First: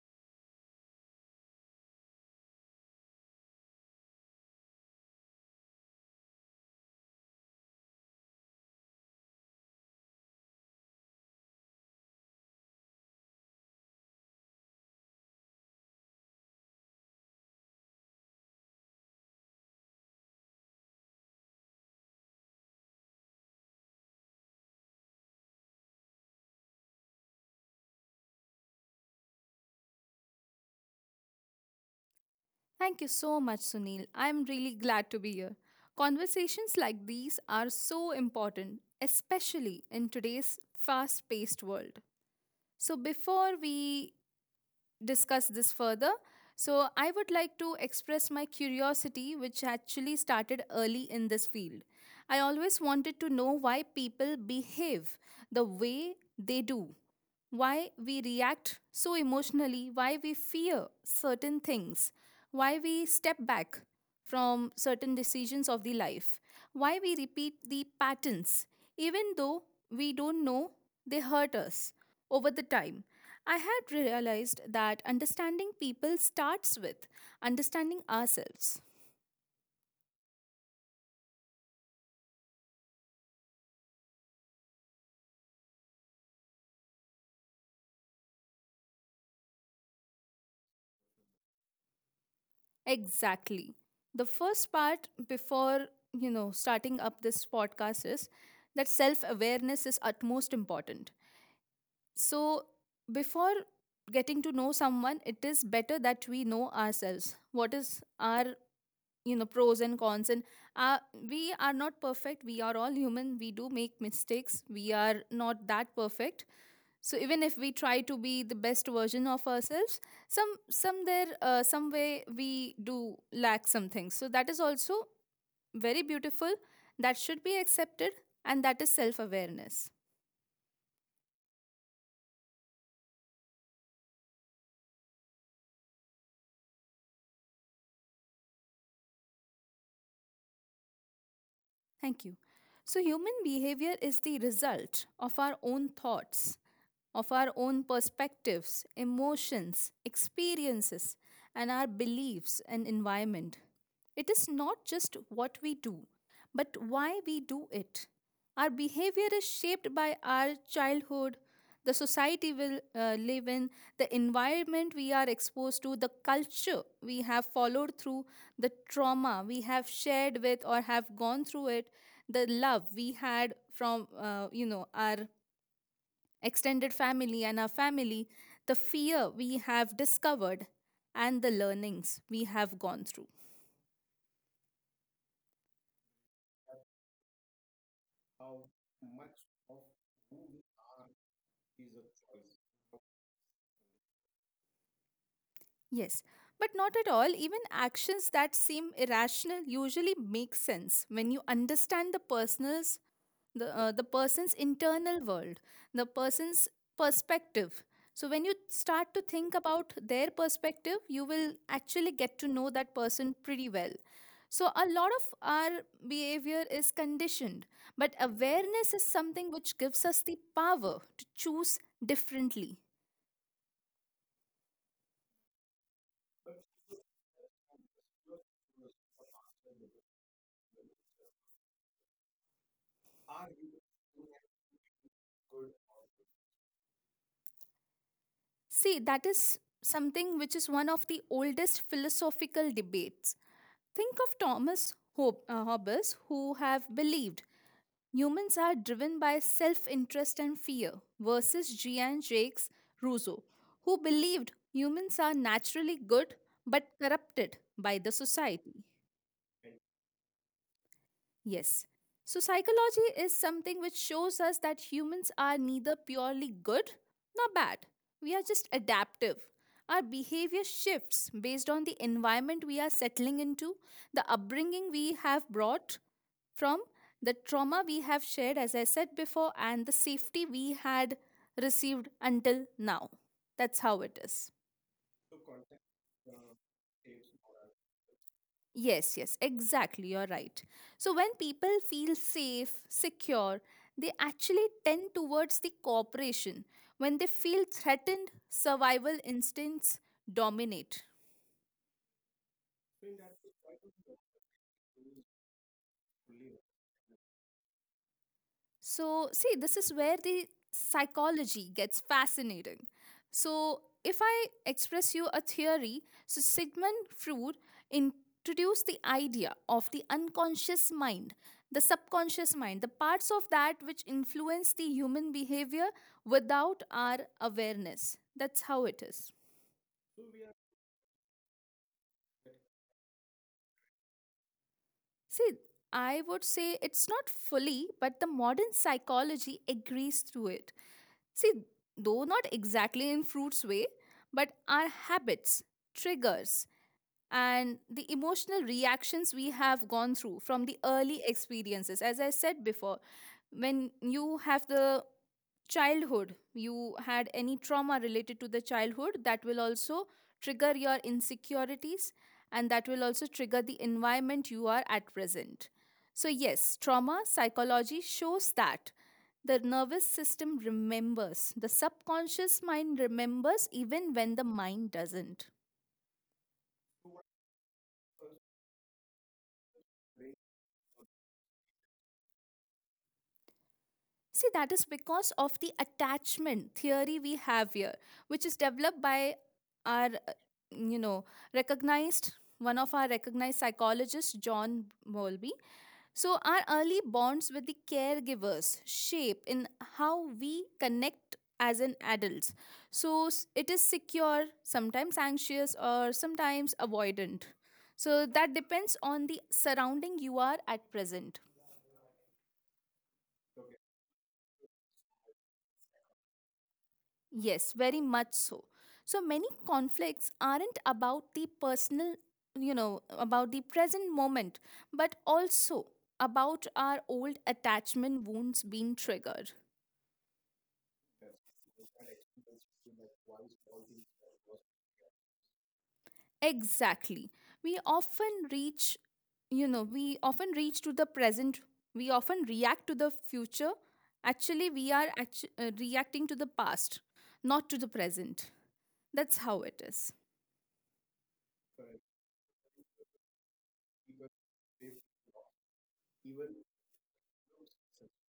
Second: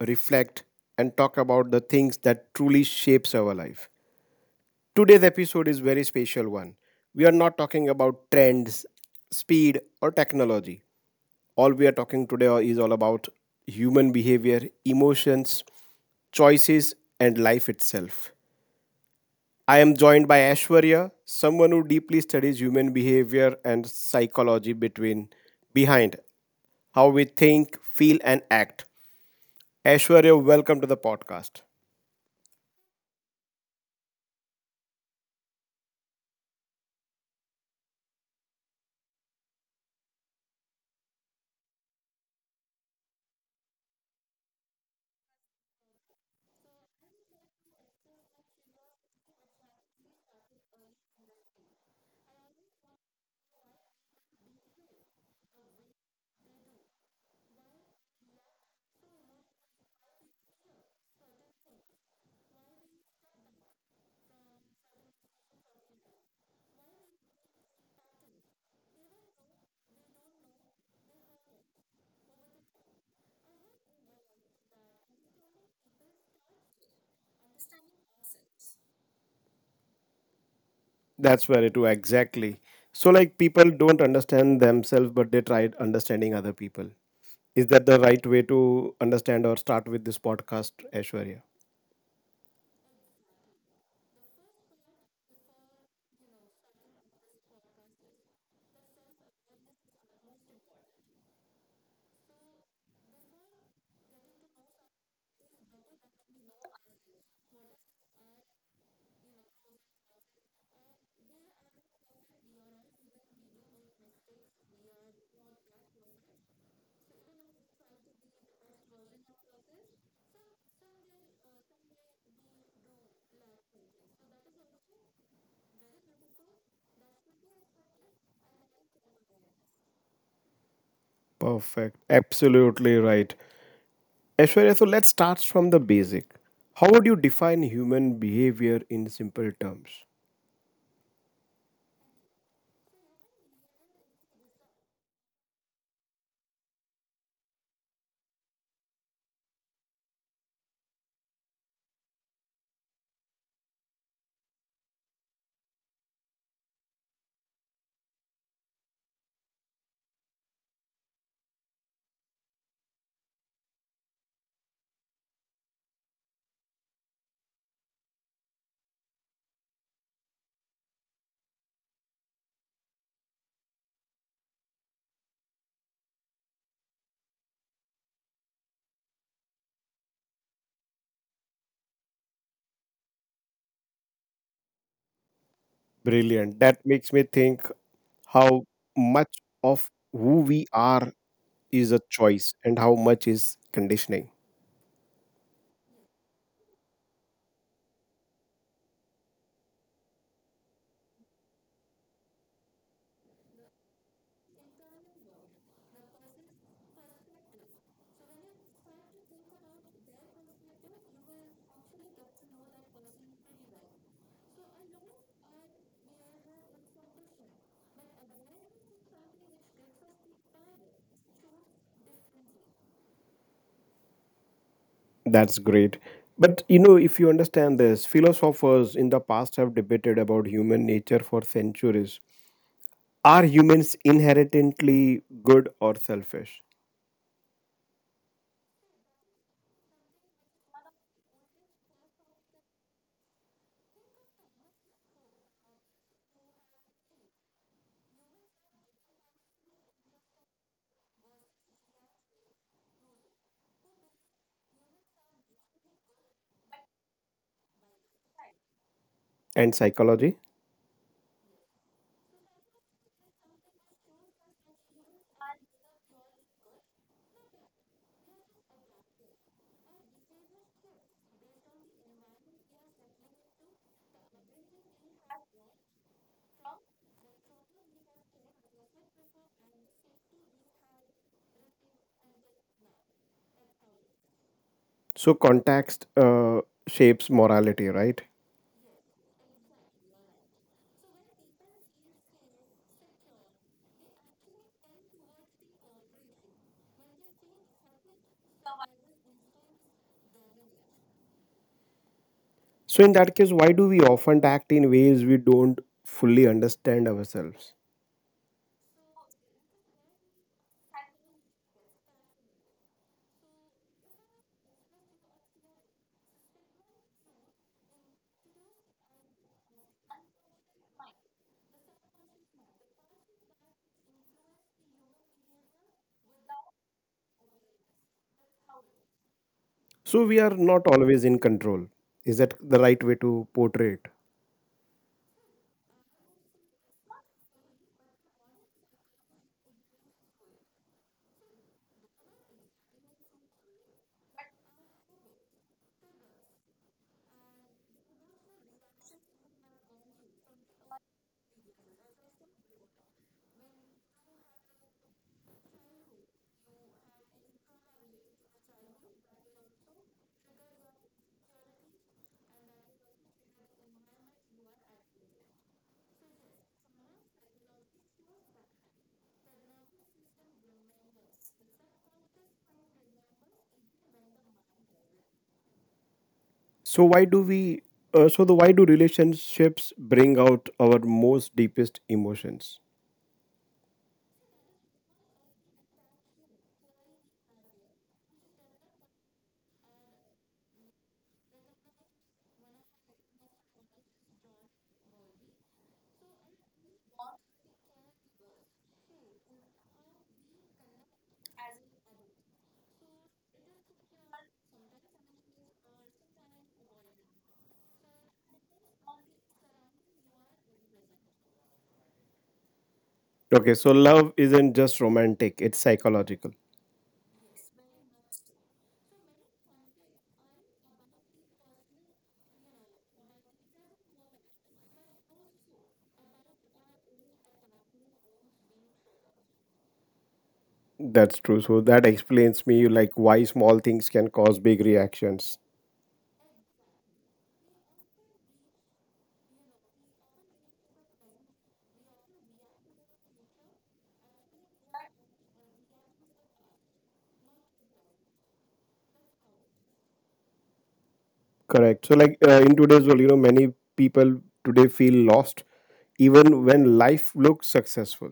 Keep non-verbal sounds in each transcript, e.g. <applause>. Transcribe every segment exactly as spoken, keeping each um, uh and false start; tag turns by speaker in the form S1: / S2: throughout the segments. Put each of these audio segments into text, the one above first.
S1: reflect and talk about the things that truly shapes our life. Today's episode is very special one. We are not talking about trends, speed or technology. All we are talking today is all about human behavior, emotions, choices and life itself. I am joined by Ashwarya, someone who deeply studies human behavior and psychology between behind how we think, feel and act. Ashwarya, welcome to the podcast.
S2: Thank you so much, Sunil. I'm really glad to be here. Conversations like these are so important, especially in today's fast paced world. So, before we discuss this further. So, I would like to express my curiosity, which actually started early in this field. I always wanted to know why people behave the way they do, why we react so emotionally, why we fear certain things, why we step back from certain decisions of the life, why we repeat the patterns, even though we don't know they hurt us over the time, I had realized that understanding people starts with understanding ourselves.
S1: That's very true, exactly. So, like, people don't understand themselves, but they tried understanding other people. Is that the right way to understand or start with this podcast, Aishwarya?
S2: Exactly. The first part before, you know, starting up this podcast is that self-awareness is utmost important. So, before getting to know someone, it is better that we know ourselves. What is our, you know, pros and cons and uh, we are not perfect. We are all human. We do make mistakes. We are not that perfect, so even if we try to be the best version of ourselves, some some there uh, some way we do lack some things, so that is also very beautiful. That should be accepted, and that is self awareness.
S1: Perfect. Absolutely right. Aishwarya, so let's start from the basic. How would you define human behavior in simple terms?
S2: Thank you. So human behavior is the result of our own thoughts, of our own perspectives, emotions, experiences, and our beliefs and environment. It is not just what we do, but why we do it. Our behavior is shaped by our childhood, the society we uh, live in, the environment we are exposed to, the culture we have followed through, the trauma we have shared with or have gone through it, the love we had from uh, you know our extended family and our family, the fear we have discovered, and the learnings we have gone through.
S1: Brilliant. That makes me think how much of who we are is a choice and how much is conditioning.
S2: Yes, but not at all. Even actions that seem irrational usually make sense when you understand the person's the uh, the person's internal world, the person's perspective. So when you start to think about their perspective, you will actually get to know that person pretty well. So a lot of our behavior is conditioned, but awareness is something which gives us the power to choose differently.
S1: That's great. But you know, if you understand this, philosophers in the past have debated about human nature for centuries. Are humans inherently good or selfish?
S2: See, that is something which is one of the oldest philosophical debates. Think of Thomas Hob- uh, Hobbes, who have believed humans are driven by self interest and fear, versus Jean Jacques Rousseau, who believed humans are naturally good but corrupted by the society.
S1: And psychology?
S2: Yes. So, psychology is something which shows us that humans are neither purely good nor bad. We are just adaptive. Our behavior shifts based on the environment we are settling into, the upbringing we have brought from, the trauma we have shared, as I said before, and the safety we had received until now. That's how it is.
S1: So, context uh, shapes morality, right?
S2: Yes, yes, exactly. You're right. So when people feel safe, secure, they actually tend towards the cooperation. When they feel threatened, survival instincts dominate.
S1: So, in that case, why do we often act in ways we don't fully understand ourselves?
S2: So, see, this is where the psychology gets fascinating. So, if I express you a theory, so Sigmund Freud introduced the idea of the unconscious mind, the subconscious mind, the parts of that which influence the human behavior without our awareness. That's how it is.
S1: So, we are not always in control. Is that the right way to portray it?
S2: See, I would say it's not fully, but the modern psychology agrees through it. See, though not exactly in fruit's way, but our habits, triggers, and the emotional reactions we have gone through from the early experiences. As I said before, when you have the childhood, you had any trauma related to the childhood, that will also trigger your insecurities, and that will also trigger the environment you are at present. So yes, trauma psychology shows that the nervous system remembers, the subconscious mind remembers, even when the mind doesn't.
S1: So why do we? Uh, so the why do relationships bring out our most deepest emotions?
S2: See, that is because of the attachment theory we have here, which is developed by our, uh, you know, recognized, one of our recognized psychologists, John Bowlby. So, our early bonds with the caregivers shape in how we connect as an adults. So, s- it is secure, sometimes anxious, or sometimes avoidant. So, that depends on the surrounding you are at present.
S1: Okay, so love isn't just romantic; it's psychological.
S2: Yes, very much so. So many conflicts aren't about the personal, you know, about the present moment, but also about our old attachment wounds being triggered.
S1: That's true. So that explains me like why small things can cause big reactions.
S2: Exactly. We often reach, you know, we often reach to the present, we often react to the future. Actually, we are actu- uh, reacting to the past, not to the present. That's how it is.
S1: Correct. So like uh, in today's world, you know, many people today feel lost, even when life looks successful.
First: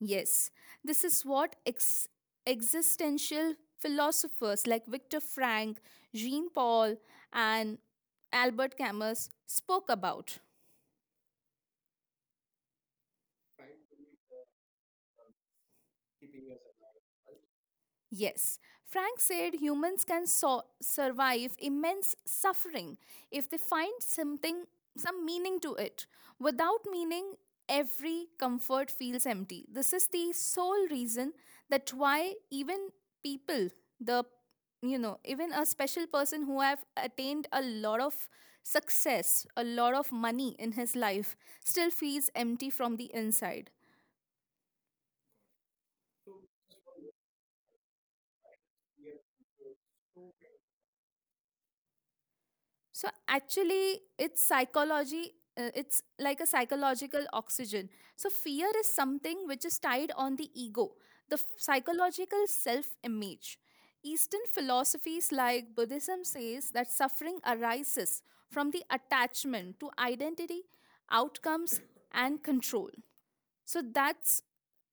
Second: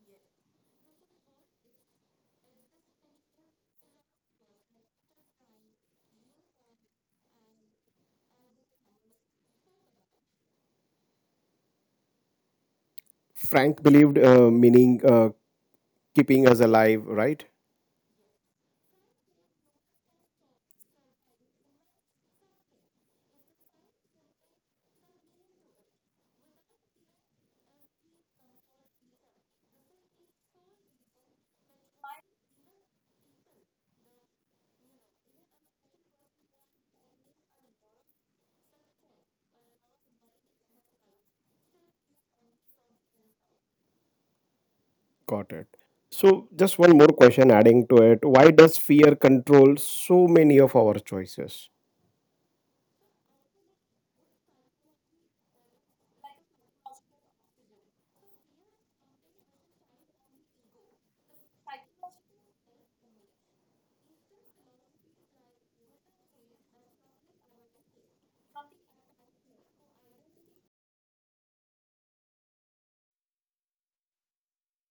S2: Yes, this is what ex- existential philosophers like Viktor Frank, Jean Paul, and Albert Camus spoke about.
S1: Frank believed uh, meaning uh, keeping us alive, right?
S2: Yes, Frank said humans can so- survive immense suffering if they find something, some meaning to it. Without meaning, every comfort feels empty. This is the sole reason that why even people, the you know, even a special person who have attained a lot of success, a lot of money in his life, still feels empty from the inside.
S1: Got it. So, just one more question adding to it. Why does fear control so many of our choices?
S2: So actually, it's psychology. Uh, it's like a psychological oxygen. So fear is something which is tied on the ego, the f- psychological self-image. Eastern philosophies like Buddhism says that suffering arises from the attachment to identity, outcomes, and control. So that's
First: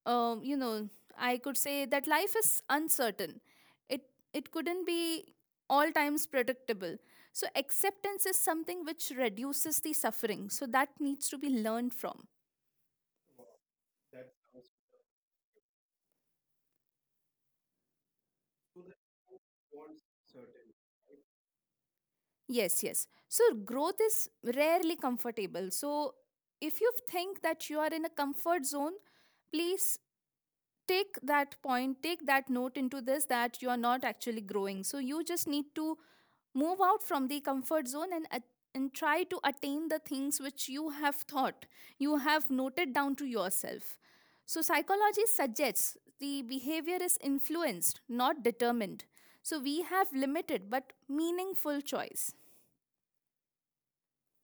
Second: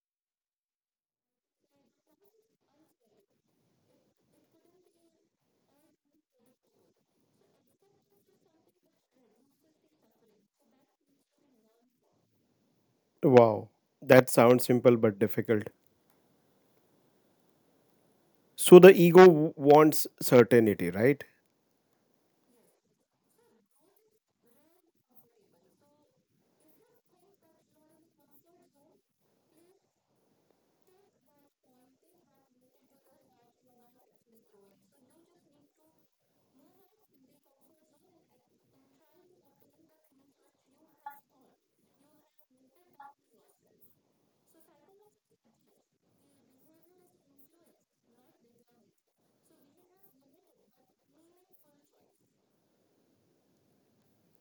S2: um, you know, I could say that life is uncertain. It it couldn't be all times predictable. So acceptance is something which reduces the suffering. So that needs to be learned from.
S1: Wow, that sounds simple but difficult. So, the ego w- wants certainty, right?
S2: Yes, yes. So growth is rarely comfortable. So if you think that you are in a comfort zone, please take that point, take that note into this, that you are not actually growing. So you just need to move out from the comfort zone, and at- and try to attain the things which you have thought, you have noted down to yourself. So psychology suggests the behavior is influenced, not determined. So we have limited but meaningful choice.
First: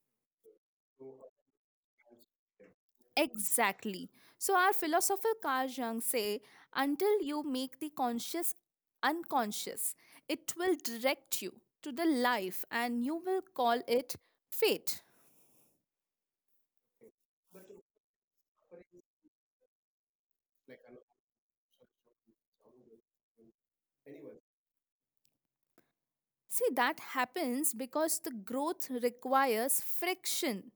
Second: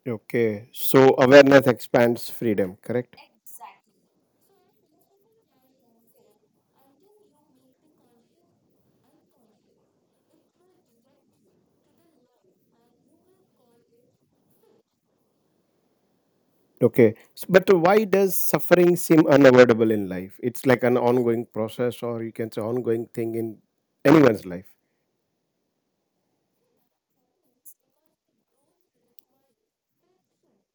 S1: Okay, so awareness expands freedom, correct?
S2: Exactly. So our philosopher Carl Jung say, until you make the conscious unconscious, it will direct you to the life, and you will call it fate.
S1: Okay, S- but why does suffering seem unavoidable in life? It's like an ongoing process, or you can say ongoing thing in anyone's life.
S2: See, that happens because the growth requires friction.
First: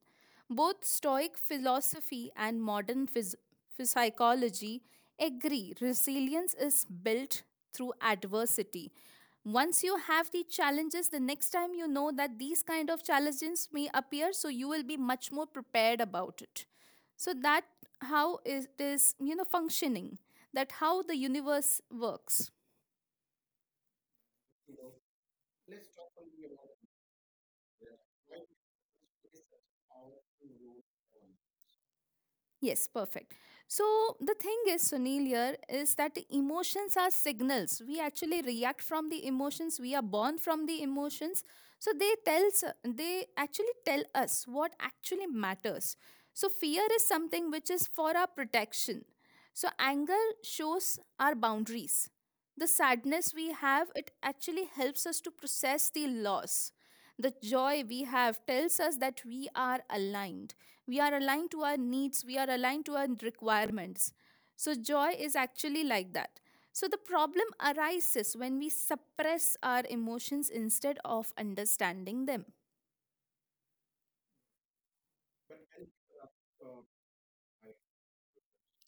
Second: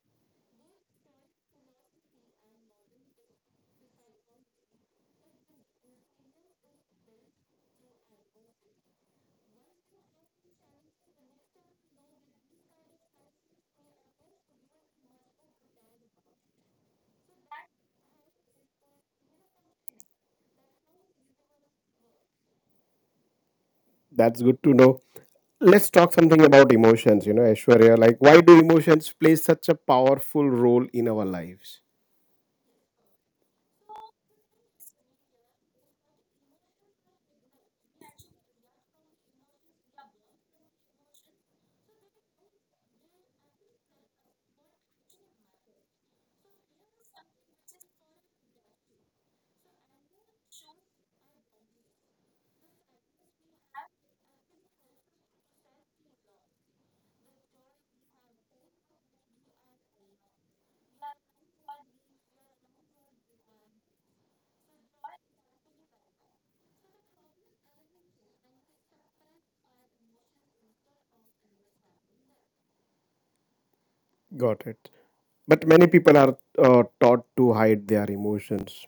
S2: Both Stoic philosophy and modern phys- psychology agree resilience is built through adversity. Once you have the challenges, the next time you know that these kind of challenges may appear, so you will be much more prepared about it. So that how it is, you know, functioning. That how the universe works.
S1: That's good to know. Let's talk something about emotions, you know, Aishwarya. Like, why do emotions play such a powerful role in our lives?
S2: Yes, perfect. So the thing is, Sunil, here is that emotions are signals. We actually react from the emotions. We are born from the emotions. So they tells they actually tell us what actually matters. So fear is something which is for our protection. So anger shows our boundaries. The sadness we have, it actually helps us to process the loss. The joy we have tells us that we are aligned we are aligned to our needs, we are aligned to our requirements. So, joy is actually like that. So, the problem arises when we suppress our emotions instead of understanding them.
S1: Got it. But many people are uh, taught to hide their emotions.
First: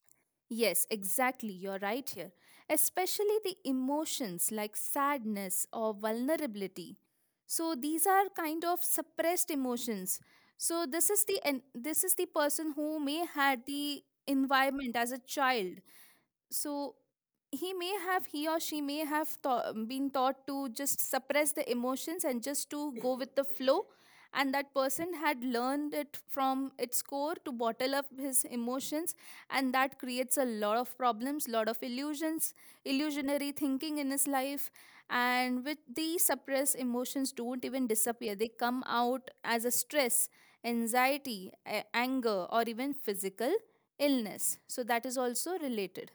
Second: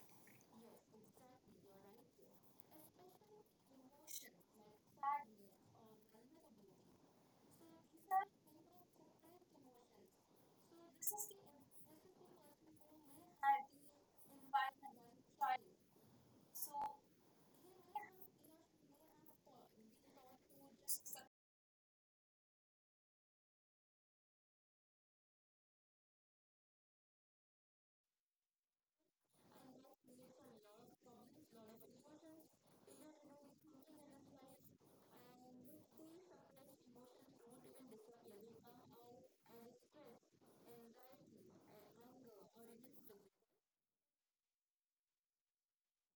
S2: Yes, exactly, you're right here. Especially the emotions like sadness or vulnerability. So, these are kind of suppressed emotions. So, this is the and this is the person who may had the environment as a child, so he may have he or she may have taught, been taught to just suppress the emotions and just to go with the flow, and that person had learned it from its core to bottle up his emotions, and that creates a lot of problems, lot of illusions illusionary thinking in his life. And with these, suppressed emotions don't even disappear. They come out as a stress, anxiety, a- anger, or even physical illness, so that is also related.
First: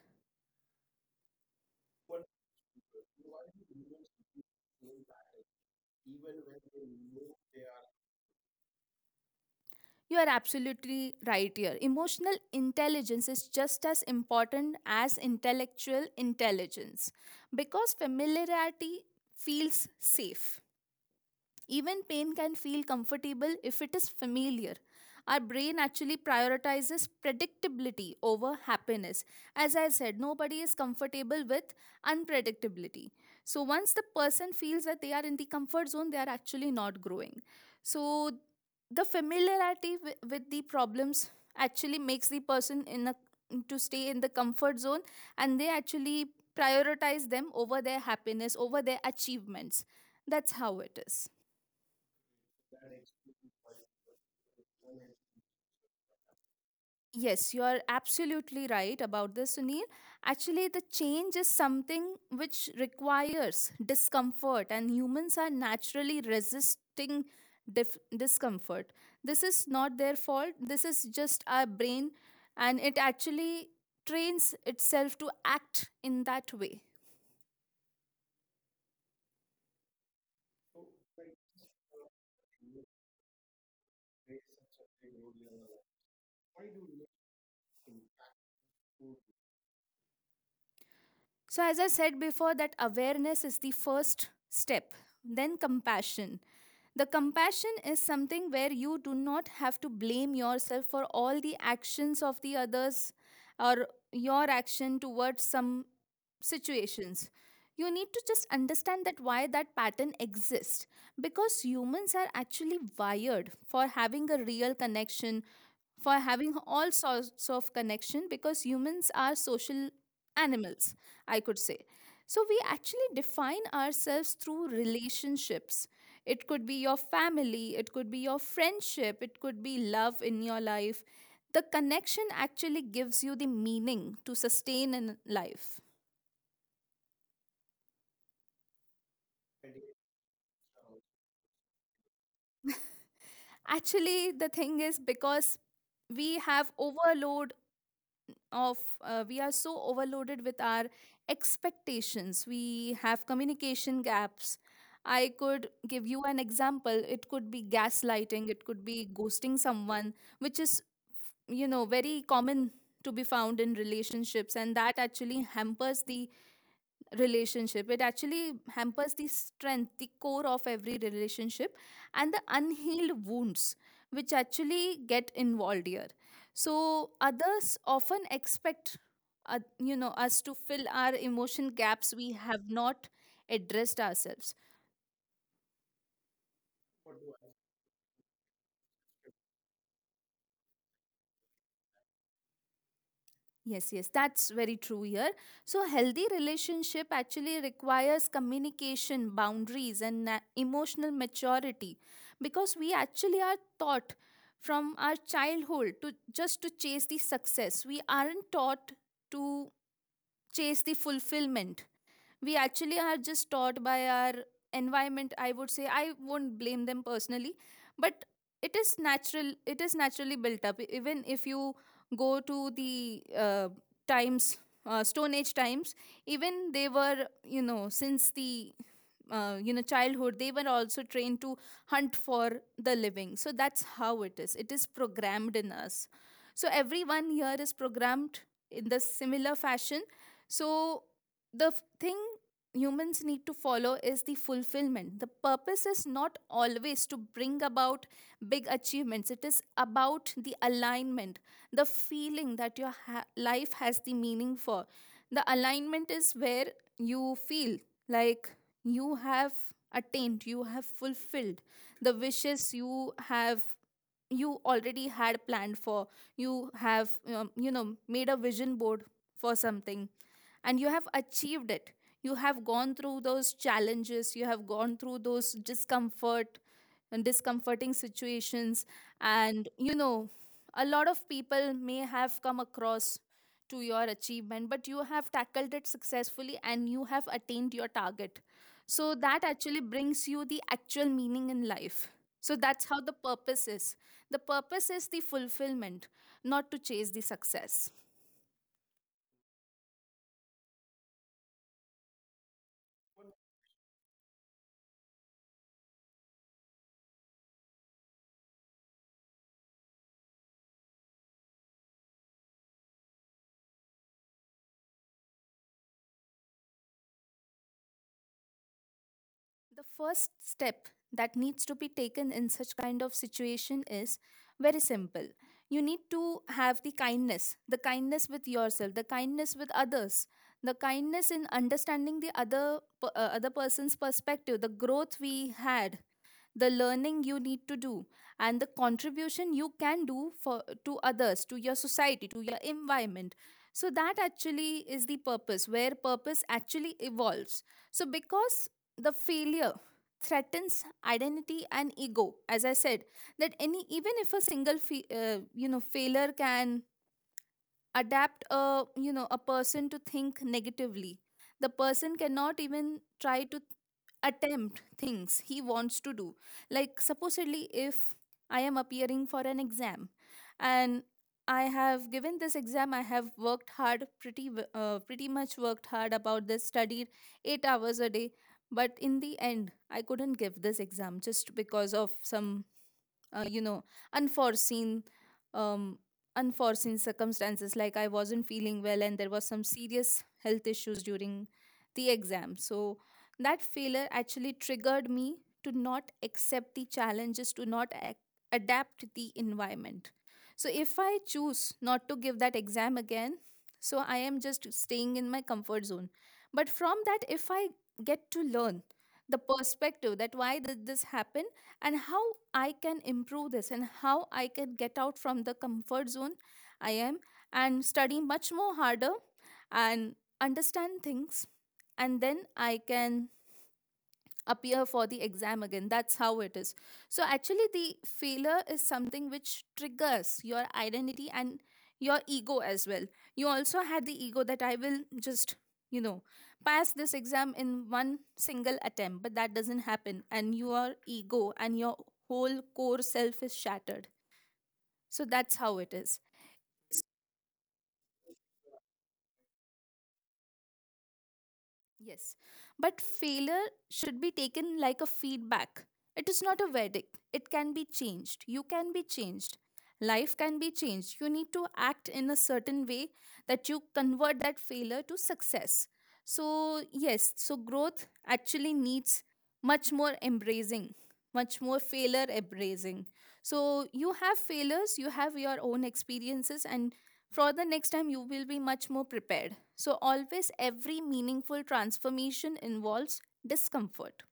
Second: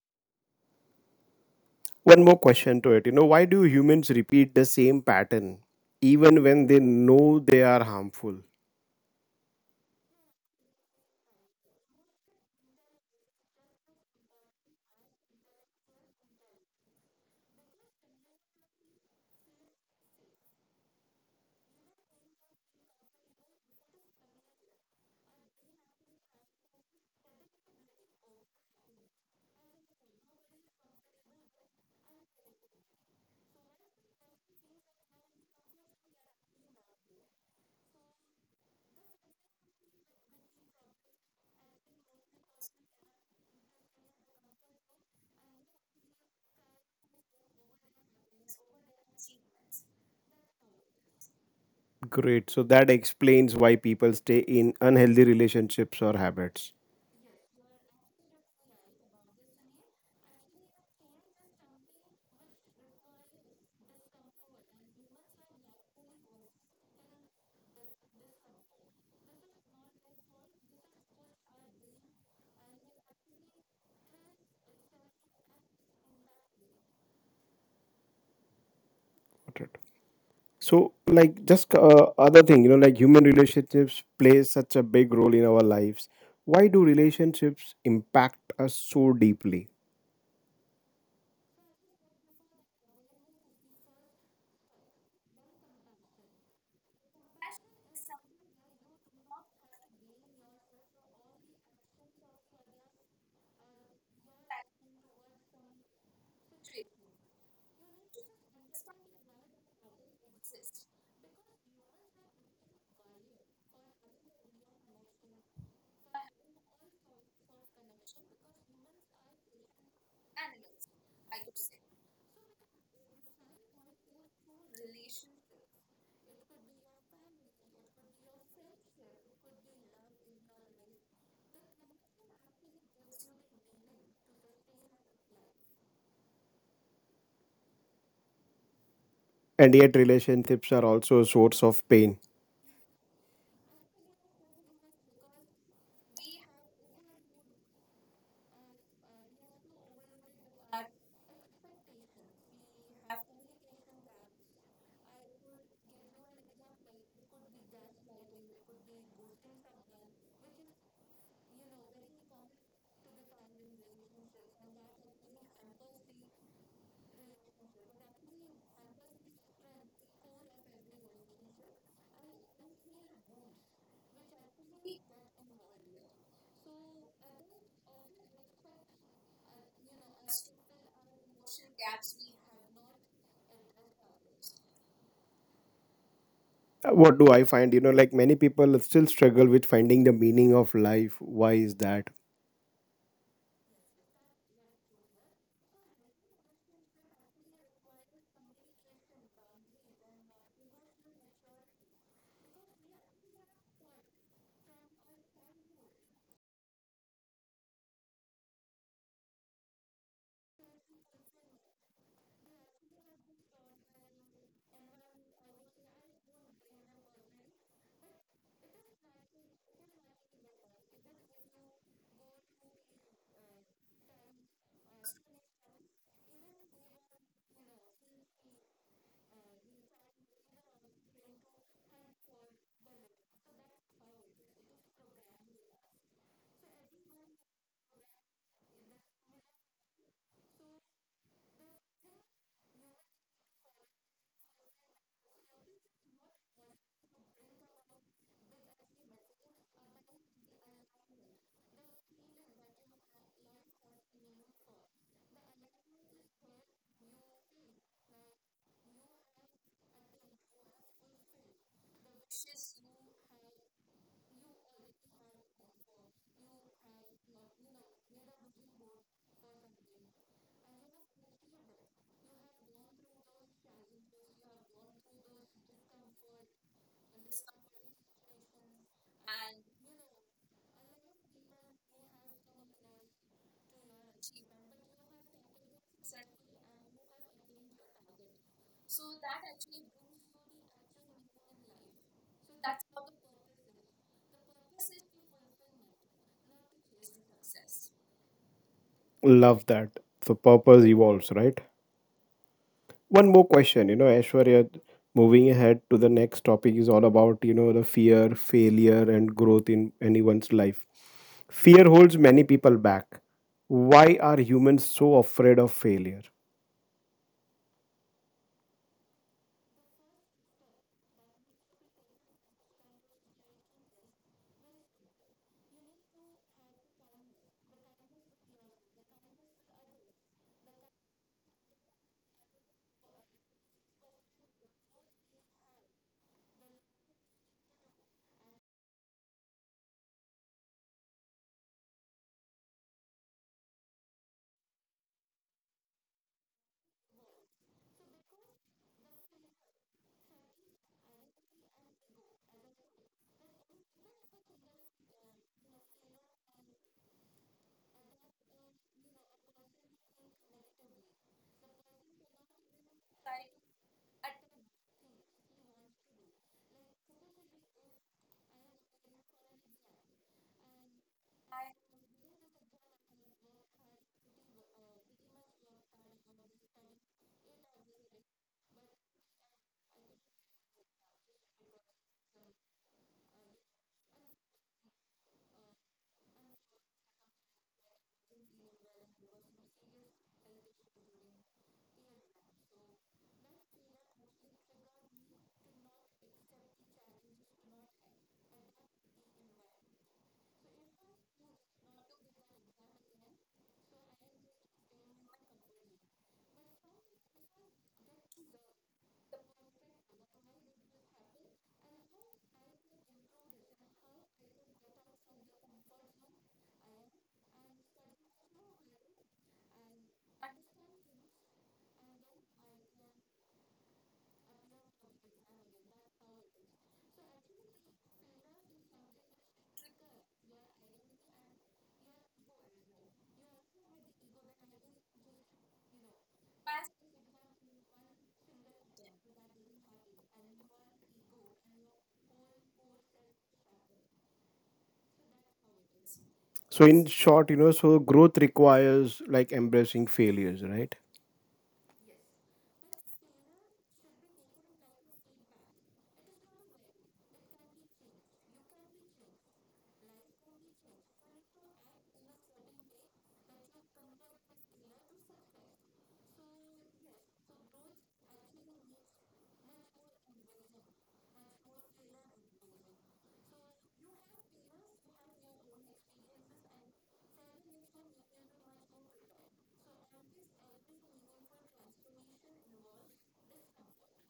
S1: One more question to it. You know, why do humans repeat the same pattern even when they know they are harmful?
S2: You are absolutely right here. Emotional intelligence is just as important as intellectual intelligence, because familiarity feels safe. Even pain can feel comfortable if it is familiar. Our brain actually prioritizes predictability over happiness. As I said, nobody is comfortable with unpredictability. So once the person feels that they are in the comfort zone, they are actually not growing. So the familiarity wi- with the problems actually makes the person in a to stay in the comfort zone, and they actually prioritize them over their happiness, over their achievements. That's how it is.
S1: Great. So that explains why people stay in unhealthy relationships or habits.
S2: Yes, you are absolutely right about this, Sunil. Actually, the change is something which requires discomfort, and humans are naturally resisting dif- discomfort. This is not their fault, this is just our brain, and it actually trains itself to act in that way.
S1: Got it. So, like, just uh, other thing, you know, like human relationships play such a big role in our lives. Why do relationships impact us so deeply?
S2: So, as I said before, that awareness is the first step, then compassion. The compassion is something where you do not have to blame yourself for all the actions of the others, or your action towards some situations. You need to just understand that why that pattern exists, because humans are actually wired for having a real connection, for having all sorts of connection, because humans are social animals, I could say. So we actually define ourselves through relationships. It could be your family, it could be your friendship, it could be love in your life. The connection actually gives you the meaning to sustain in life.
S1: And yet, relationships are also a source of pain.
S2: Actually, the thing is because we have overload of, uh, we are so overloaded with our expectations. We have communication gaps. I could give you an example. It could be gaslighting, it could be ghosting someone which is you know very common to be found in relationships, and that actually hampers the relationship, it actually hampers the strength, the core of every relationship, and the unhealed wounds which actually get involved here. So others often expect uh, you know us to fill our emotion gaps we have not addressed ourselves.
S1: Uh, What do I find? You know, like many people still struggle with finding the meaning of life. Why is that?
S2: Yes, yes, that's very true here. So, healthy relationship actually requires communication, boundaries, and na- emotional maturity, because we actually are taught from our childhood to just to chase the success. We aren't taught to chase the fulfillment. We actually are just taught by our environment, I would say. I won't blame them personally, but it is natural, it is naturally built up. E-, even if you go to the uh, times, uh, stone age times, even they were, you know, since the uh, you know childhood they were also trained to hunt for the living. So that's how it is, it is programmed in us. So everyone here is programmed in the similar fashion. So the f- thing humans need to follow is the fulfillment. The purpose is not always to bring about big achievements, it is about the alignment, the feeling that your ha- life has the meaning for. The alignment is where you feel like you have attained, you have fulfilled the wishes you have you already had planned for. You have um, you know made a vision board for something and you have achieved it. You have gone through those challenges, you have gone through those discomfort and discomforting situations. And you know, a lot of people may have come across to your achievement, but you have tackled it successfully and you have attained your target. So that actually brings you the actual meaning in life. So that's how the purpose is. The purpose is the fulfillment, not to chase the success.
S1: Love that. So, purpose evolves, right? One more question, you know, Aishwarya, moving ahead to the next topic is all about, you know, the fear, failure, and growth in anyone's life. Fear holds many people back. Why are humans so afraid of failure?
S2: The first step that needs to be taken in such kind of situation is very simple. You need to have the kindness, the kindness with yourself, the kindness with others, the kindness in understanding the other p- uh, other person's perspective, the growth we had, the learning you need to do, and the contribution you can do for to others, to your society, to your environment. So that actually is the purpose where purpose actually evolves. So because the failure threatens identity and ego, as I said, that any, even if a single fe- uh, you know failure can adapt a, you know, a person to think negatively, the person cannot even try to attempt things he wants to do. Like, supposedly, if I am appearing for an exam and I have given this exam, I have worked hard, pretty, w- uh, pretty much worked hard about this, studied eight hours a day. But in the end, I couldn't give this exam just because of some uh, you know unforeseen um, unforeseen circumstances, like I wasn't feeling well and there was some serious health issues during the exam. So that failure actually triggered me to not accept the challenges, to not ac- adapt the environment. So if I choose not to give that exam again, so I am just staying in my comfort zone. But from that, if I get to learn the perspective, that why did this happen and how I can improve this and how I can get out from the comfort zone, I am, and study much more harder, and understand things, and then I can appear for the exam again. That's how it is. So, actually, the failure is something which triggers your identity and your ego as well. You also had the ego that I will just, you know, pass this exam in one single attempt, but that doesn't happen. And your ego and your whole core self is shattered. So, that's how it is.
S1: So, in short, you know, so growth requires like embracing failures, right?
S2: Yes, but failure should be taken like a feedback. It is not a verdict. It can be changed. You can be changed. Life can be changed. You need to act in a certain way that you convert that failure to success. So, yes, so growth actually needs much more embracing, much more failure embracing. So, you have failures, you have your own experiences, and for the next time, you will be much more prepared. So, always every meaningful transformation involves discomfort.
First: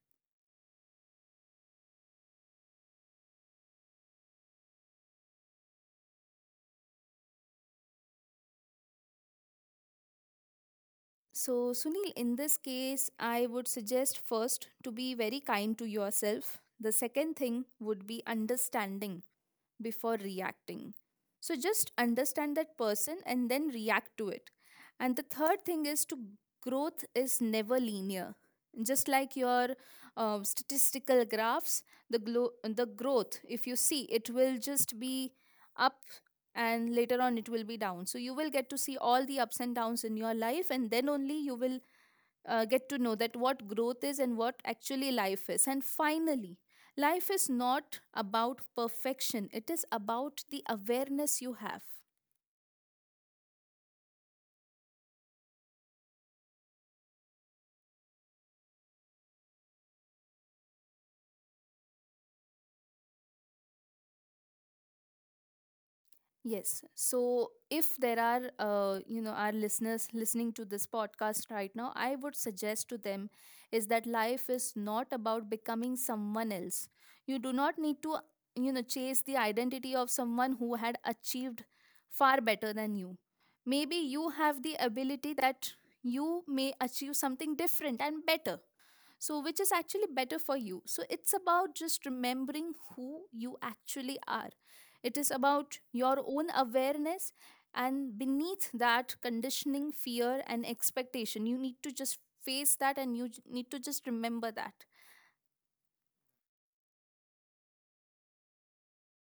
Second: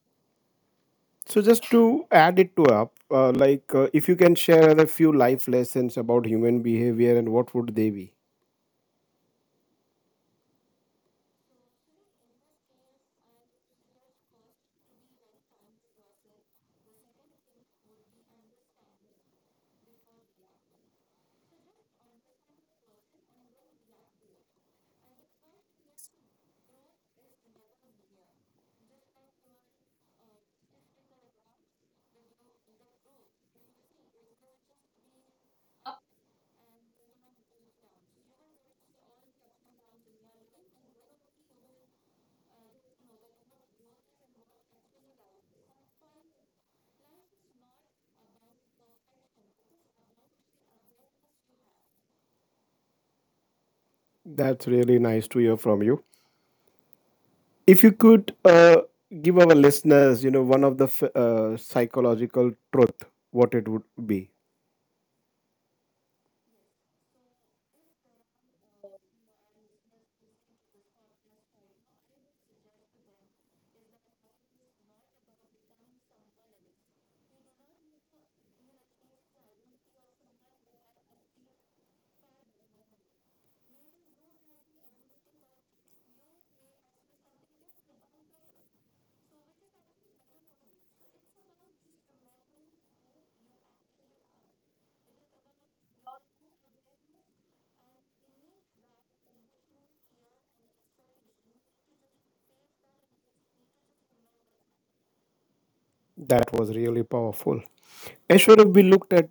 S1: So, just to add it to up, uh, like uh, if you can share a few life lessons about human behavior and what would they be?
S2: So, Sunil, in this case, I would suggest first to be very kind to yourself. The second thing would be understanding before reacting. So just understand that person and then react to it. And the third thing is to growth is never linear. Just like your um, statistical graphs, the glo- the growth, if you see, it will just be up and later on it will be down. So you will get to see all the ups and downs in your life, and then only you will uh, get to know that what growth is and what actually life is. And finally, life is not about perfection, it is about the awareness you have.
S1: That's really nice to hear from you. If you could uh, give our listeners, you know, one of the f- uh, psychological truth, what it would be?
S2: Yes. So if there are, uh, you know, our listeners listening to this podcast right now, I would suggest to them is that life is not about becoming someone else. You do not need to you know, chase the identity of someone who had achieved far better than you. Maybe you have the ability that you may achieve something different and better, so which is actually better for you. So it's about just remembering who you actually are, it is about your own awareness. And beneath that conditioning, fear and expectation, you need to just face that and you j- need to just remember that.
S1: That was really powerful. Ashwara, we looked at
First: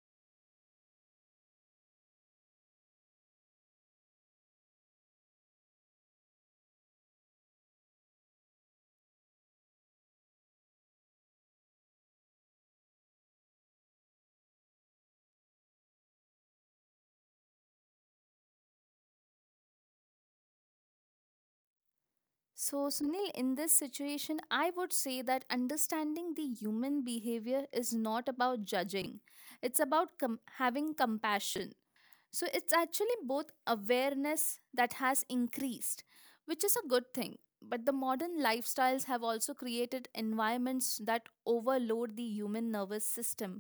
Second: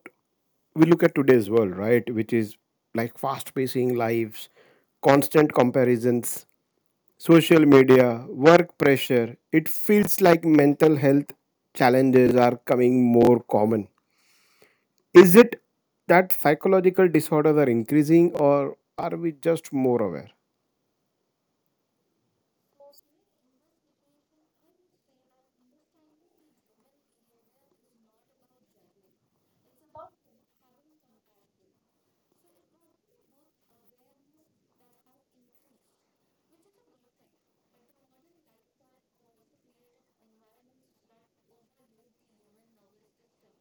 S1: we look at today's world, right, which is like fast pacing lives, constant comparisons, social media, work pressure. It feels like mental health challenges are coming more common. Is it that psychological disorders are increasing or are we just more aware?
S2: So, Sunil, in this situation, I would say that understanding the human behavior is not about judging, it's about com- having compassion. So it's actually both awareness that has increased, which is a good thing. But the modern lifestyles have also created environments that overload the human nervous system,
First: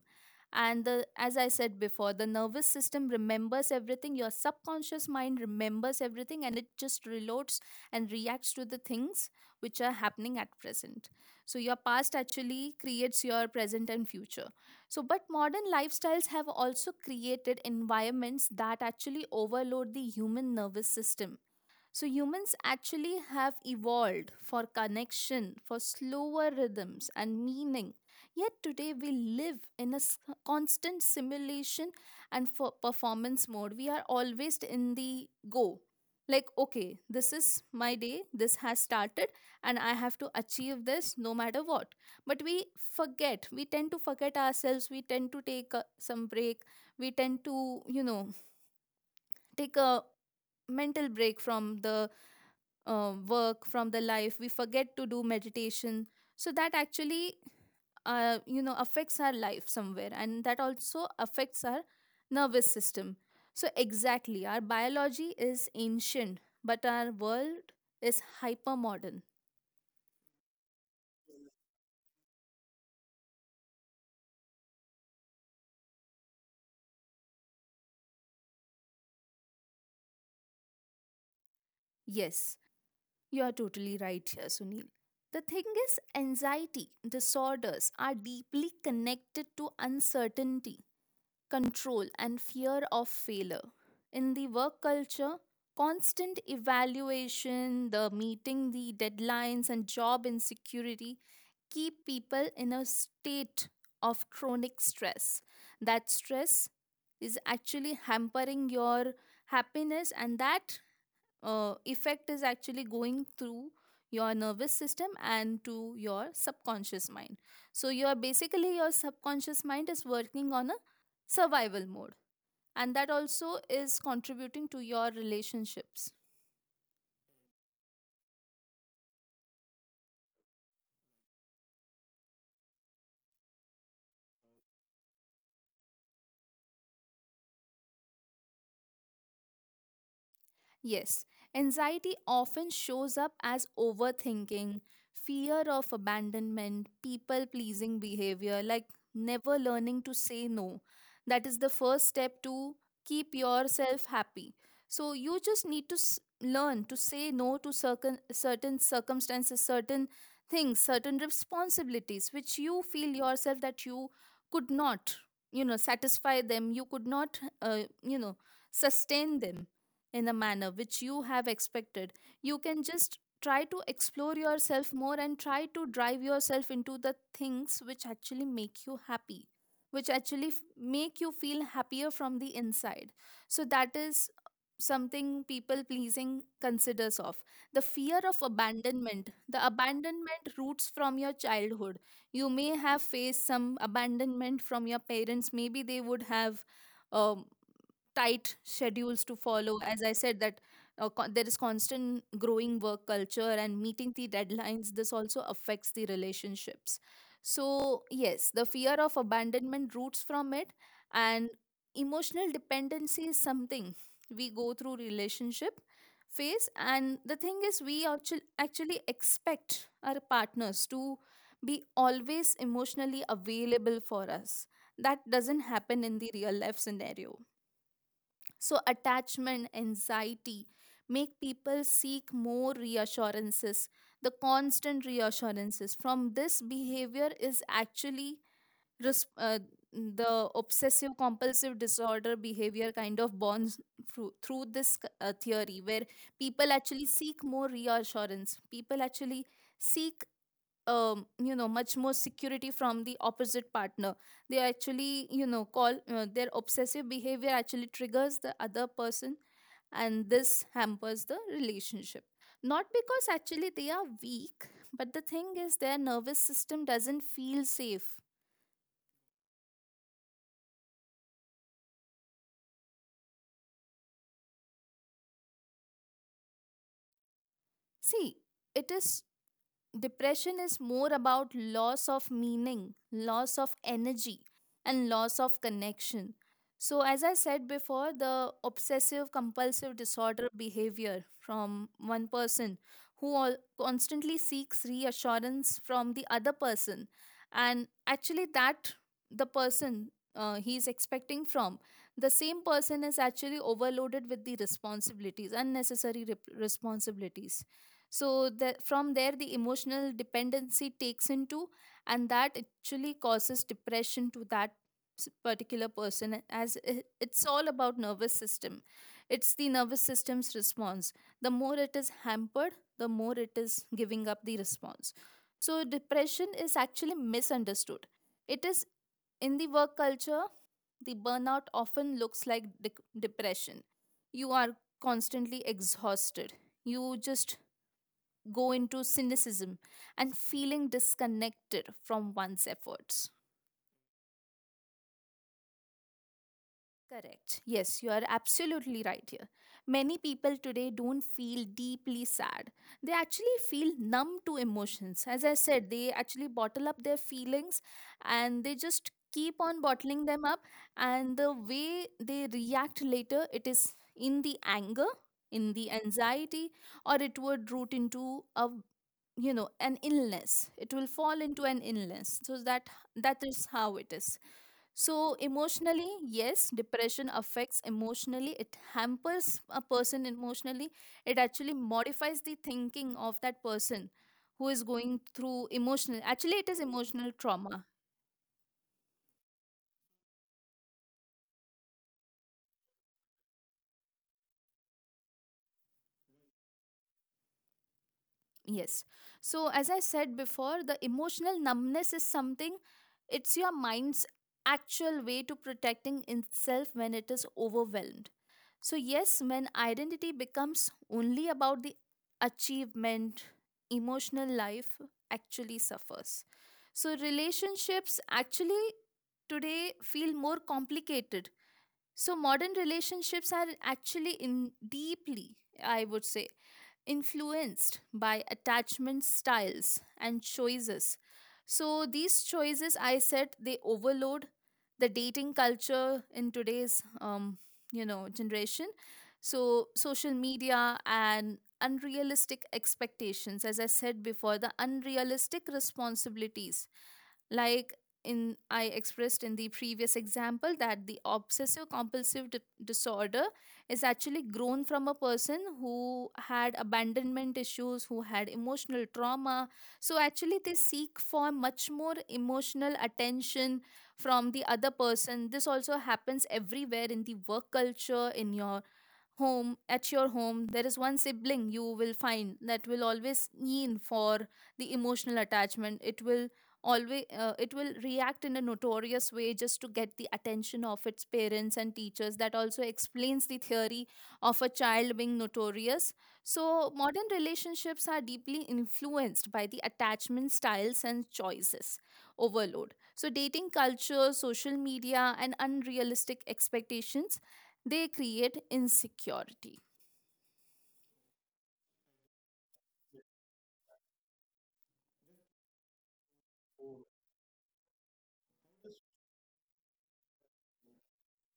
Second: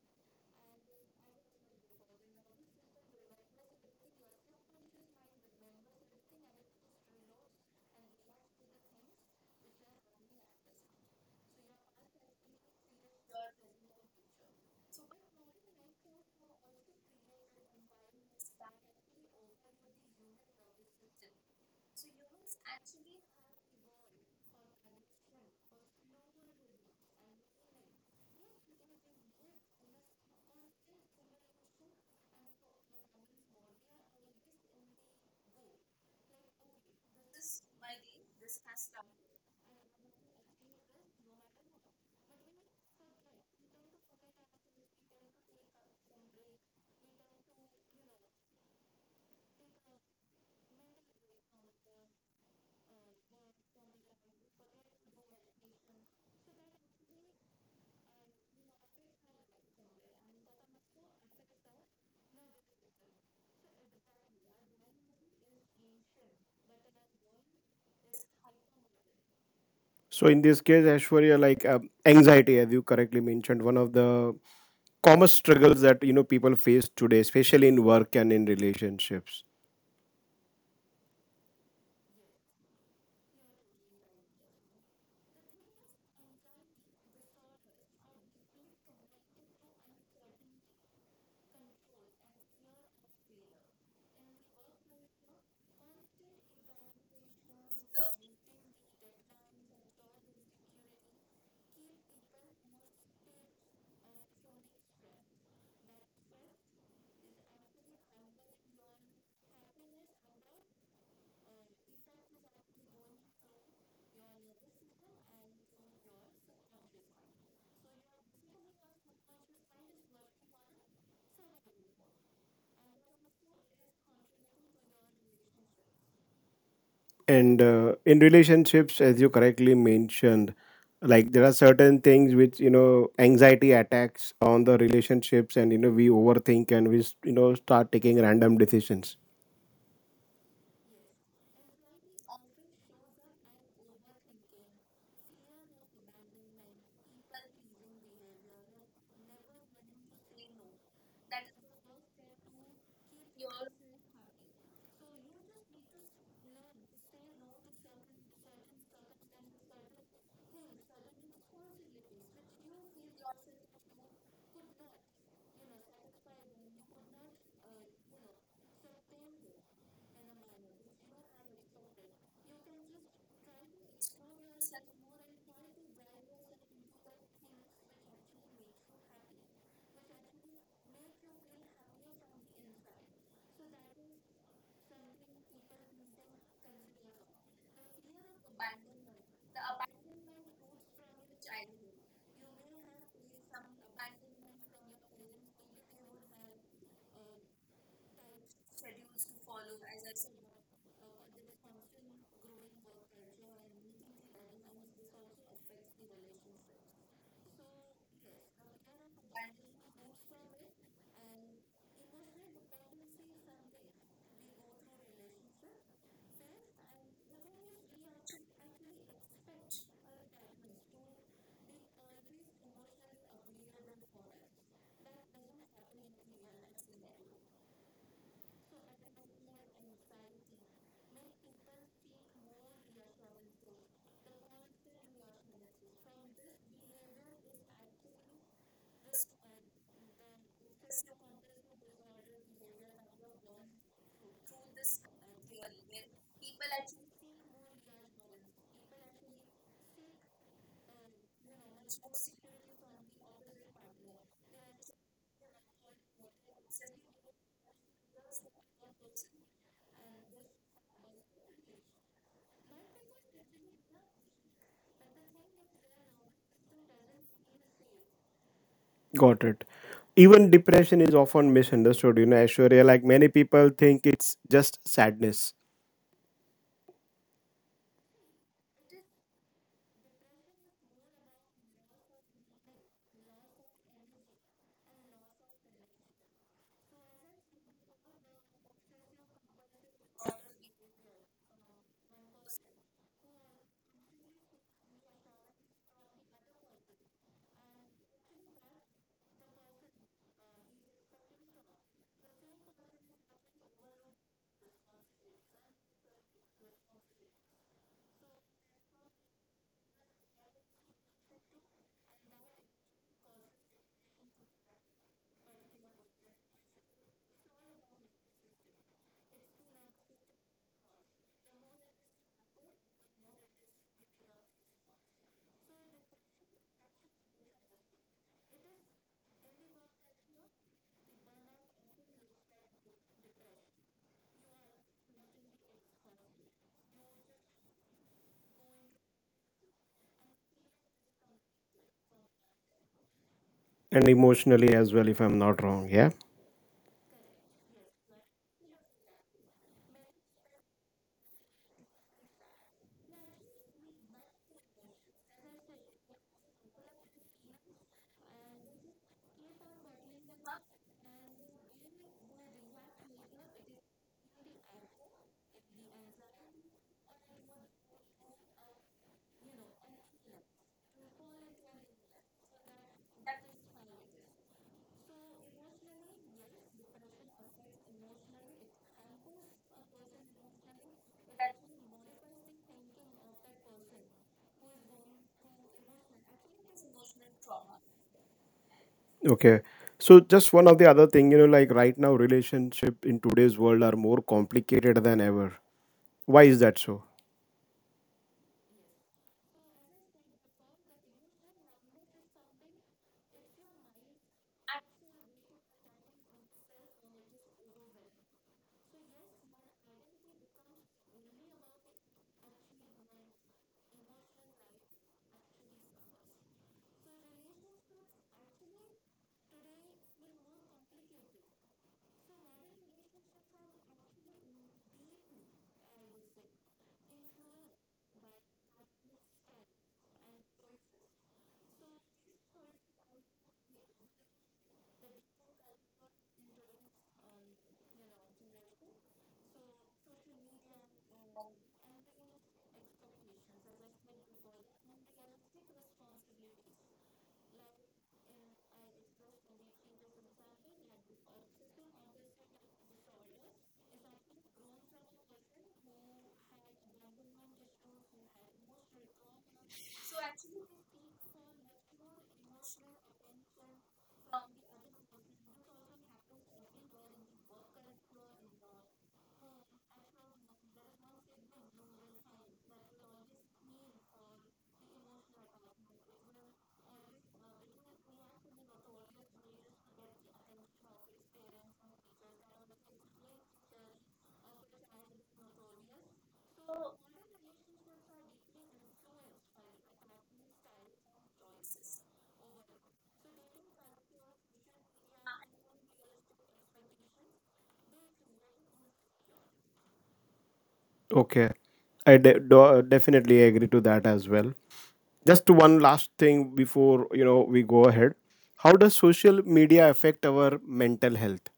S2: and the as I said before, the nervous system remembers everything, your subconscious mind remembers everything, and it just reloads and reacts to the things which are happening at present. So your past actually creates your present and future. So, but modern lifestyles have also created environments that actually overload the human nervous system. So humans actually have evolved for connection, for slower rhythms and meaning. Yet today we live in a s- constant simulation and for performance mode. We are always in the go. Like, okay, this is my day, this has started, and I have to achieve this no matter what. But we forget, we tend to forget ourselves, we tend to take uh, some break, we tend to you know, take a mental break from the uh, work, from the life. We forget to do meditation. So that actually uh, you know affects our life somewhere, and that also affects our nervous system. So exactly our biology is ancient, but our world is hyper modern.
S1: So in this case, Ashwarya, like uh, anxiety, as you correctly mentioned, one of the common struggles that you know people face today, especially in work and in relationships.
S2: Yes, you are totally right here, Sunil. The thing is anxiety disorders are deeply connected to uncertainty, control and fear of failure. In the work culture, constant evaluation, the meeting the deadlines, and job insecurity keep people in a state of chronic stress. That stress is actually hampering your happiness, and that uh, effect is actually going through your nervous system and to your subconscious mind. So your basically your subconscious mind is working on a survival mode, and that also is contributing to your relationships.
S1: And uh, in relationships, as you correctly mentioned, like there are certain things which you know anxiety attacks on the relationships, and you know we overthink and we, you know, start taking random decisions.
S2: Yes, anxiety often shows up as overthinking, fear of abandonment, people pleasing behavior, like never learning to say no. That is the first step to keep yourself happy. So you just need to s- learn to say no to certain certain circumstances, certain things, certain responsibilities which you feel yourself that you could not, you know, satisfy them, you could not, uh, you know, sustain them in the manner which you have expected. You can just try to explore yourself more and try to drive yourself into the things which actually make you happy, which actually f- make you feel happier from the inside. So that is something. People pleasing considers of the fear of abandonment. The abandonment roots from your childhood. You may have faced some abandonment from your parents. Maybe they would have um, tight schedules to follow. As I said that, uh, co- there is constant growing work culture and meeting the deadlines. This also affects the relationships. So yes, the fear of abandonment roots from it. And emotional dependency is something we go through. Relationship phase, and the thing is we actu- actually expect our partners to be always emotionally available for us. That doesn't happen in the real life scenario. So, attachment anxiety make people seek more reassurances, the constant reassurances. From this behavior is actually res- uh, the obsessive compulsive disorder behavior kind of bonds through, through this uh, theory where people actually seek more reassurance. People actually seek um, you know, much more security from the opposite partner. They actually, you know, call, uh, their obsessive behavior actually triggers the other person, and this hampers the relationship, not because actually they are weak, but the thing is their nervous system doesn't feel safe.
S1: Got it. Even depression is often misunderstood. You know, Ashwarya, like many people think it's just sadness
S2: See, it is, depression is more about loss of meaning, loss of energy, and loss of connection. So, as I said before, the obsessive compulsive disorder behavior from one person who al- constantly seeks reassurance from the other person, and actually, that the person, uh, he is expecting from, the same person is actually overloaded with the responsibilities, unnecessary rep- responsibilities. So the, from there the emotional dependency takes into, and that actually causes depression to that s- particular person. As i- it's all about nervous system. It's the nervous system's response. The more it is hampered, the more it is giving up the response. So depression is actually misunderstood. It is, in the work culture, the burnout often looks like de- depression. You are constantly exhausted. You just go into cynicism and feeling disconnected from one's efforts.
S1: and emotionally as well, if I'm not wrong. Yeah.
S2: Correct. Yes, you are absolutely right here. Many people today don't feel deeply sad. They actually feel numb to emotions. As I said, they actually bottle up their feelings, and they just keep on bottling them up, and the way they react later, it is in the anger, in the anxiety, or it would root into a, you know, an illness. It will fall into an illness. So that, that is how it is. So emotionally, yes, depression affects emotionally. It hampers a person emotionally. It actually modifies the thinking of that person who is going through emotional, actually it is emotional trauma.
S1: Okay. So just one of the other thing, you know, like right now relationship in today's world are more complicated than ever. Why is that so?
S2: Yes. So, as I said before, the emotional numbness is something, it's your mind's actual way to protecting itself when it is overwhelmed. So, yes, when identity becomes only about the achievement, emotional life actually suffers. So, relationships actually today feel more complicated. So, modern relationships are actually in deeply, I would say, influenced by attachment styles and choices. So, these choices, I said, they overload the dating culture in today's, um, you know, generation. So, social media and unrealistic expectations, as I said before, the unrealistic responsibilities, like in, I expressed in the previous example that the obsessive compulsive di- disorder is actually grown from a person who had abandonment issues, who had emotional trauma. So actually they seek for much more emotional attention from the other person. This also happens everywhere in the work culture, in your home, at your home there is one sibling you will find that will always yearn for the emotional attachment. It will always, uh, it will react in a notorious way just to get the attention of its parents and teachers. That also explains the theory of a child being notorious. So modern relationships are deeply influenced by the attachment styles and choices overload. So dating culture, social media, and unrealistic expectations, they create insecurity.
S1: Okay, I de- do- definitely agree to that as well. Just one last thing before, you know, we go ahead. How does social media affect our mental health?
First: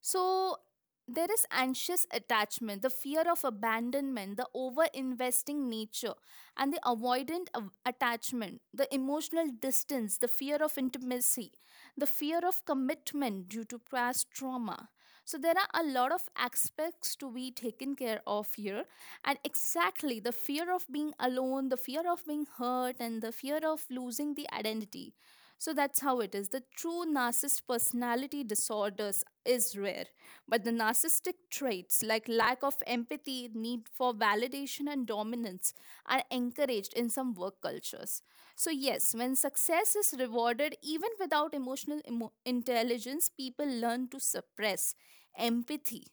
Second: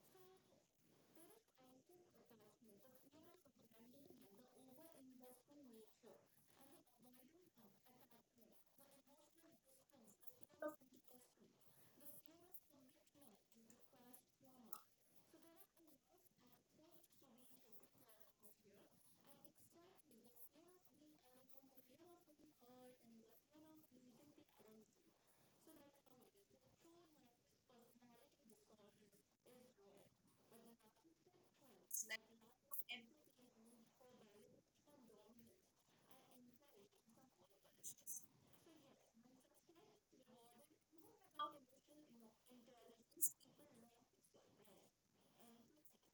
S2: So there is anxious attachment, the fear of abandonment, the over investing nature, and the avoidant av- attachment, the emotional distance, the fear of intimacy, the fear of commitment due to past trauma. So there are a lot of aspects to be taken care of here. And exactly, the fear of being alone, the fear of being hurt, and the fear of losing the identity. So that's how it is. The true narcissist personality disorders is rare, but the narcissistic traits like lack of empathy, need for validation, and dominance are encouraged in some work cultures. So, yes, when success is rewarded even without emotional emo- intelligence, people learn to suppress empathy.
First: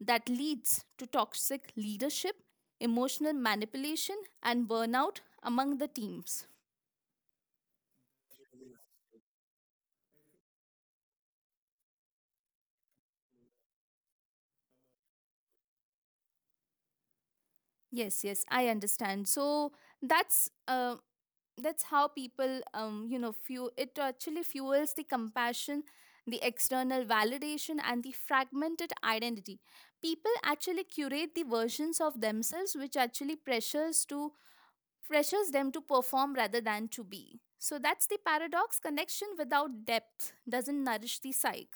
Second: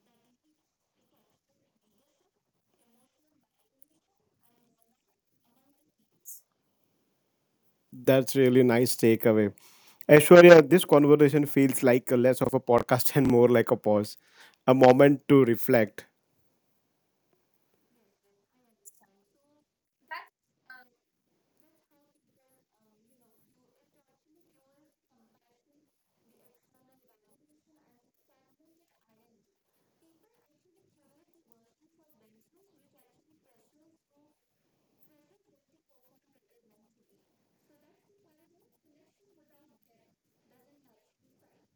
S2: That leads to toxic leadership, emotional manipulation, and burnout among the teams.
S1: That's really nice takeaway. Aishwarya, this conversation feels like a less of a podcast <laughs> and more like a pause, a moment to reflect.
S2: Yes, yes, I understand. So, that's uh, that's how people, um you know, fuel it, actually fuels the compassion, the external validation, and the fragmented identity. People actually curate the versions of themselves, which actually pressures to pressures them to perform rather than to be. So that's the paradox. Connection without depth doesn't nourish the psyche.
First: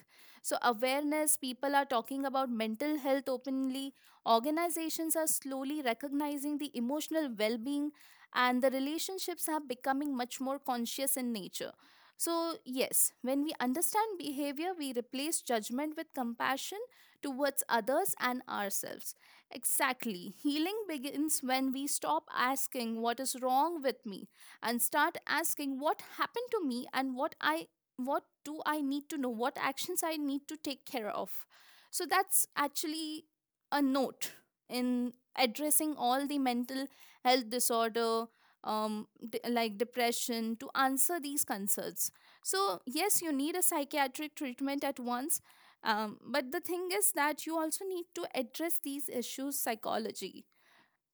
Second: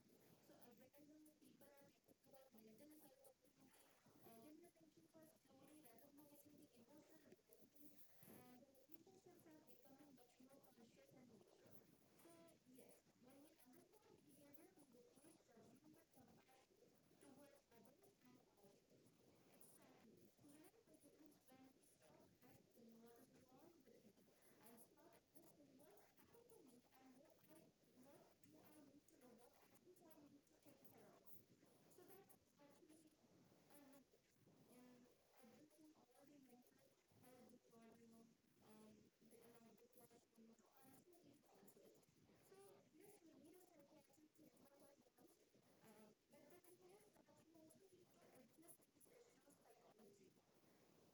S2: So, awareness, people are talking about mental health openly. Organizations are slowly recognizing the emotional well being, and the relationships are becoming much more conscious in nature. So, yes, when we understand behavior, we replace judgment with compassion towards others and ourselves. Exactly. Healing begins when we stop asking what is wrong with me, and start asking what happened to me, and what I what do I need to know, what actions I need to take care of. So that's actually a note in addressing all the mental health disorder, um d- like depression, to answer these concerns. So yes, you need a psychiatric treatment at once, um, but the thing is that you also need to address these issues psychology.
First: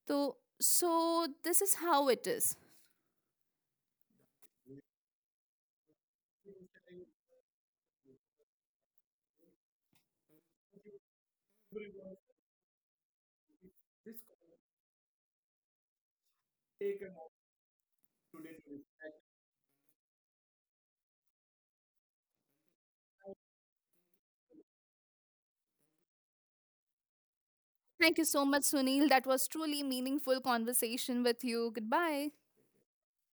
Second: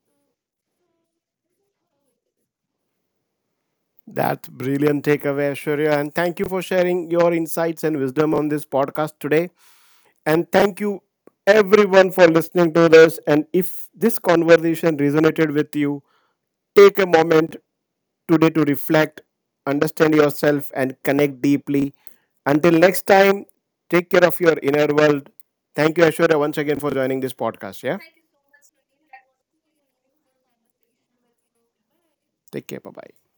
S2: So, so this is how it is.
S1: That's brilliant takeaway, Ashwarya. And thank you for sharing your insights and wisdom on this podcast today. And thank you, everyone, for listening to this. And if this conversation resonated with you, take a moment today to reflect, understand yourself, and connect deeply. Until next time, take care of your inner world. Thank you, Ashwarya, once again for joining this podcast. Yeah.
S2: Thank you so much, Sunil. That was truly meaningful conversation with you. Goodbye.
S1: Take care. Bye bye.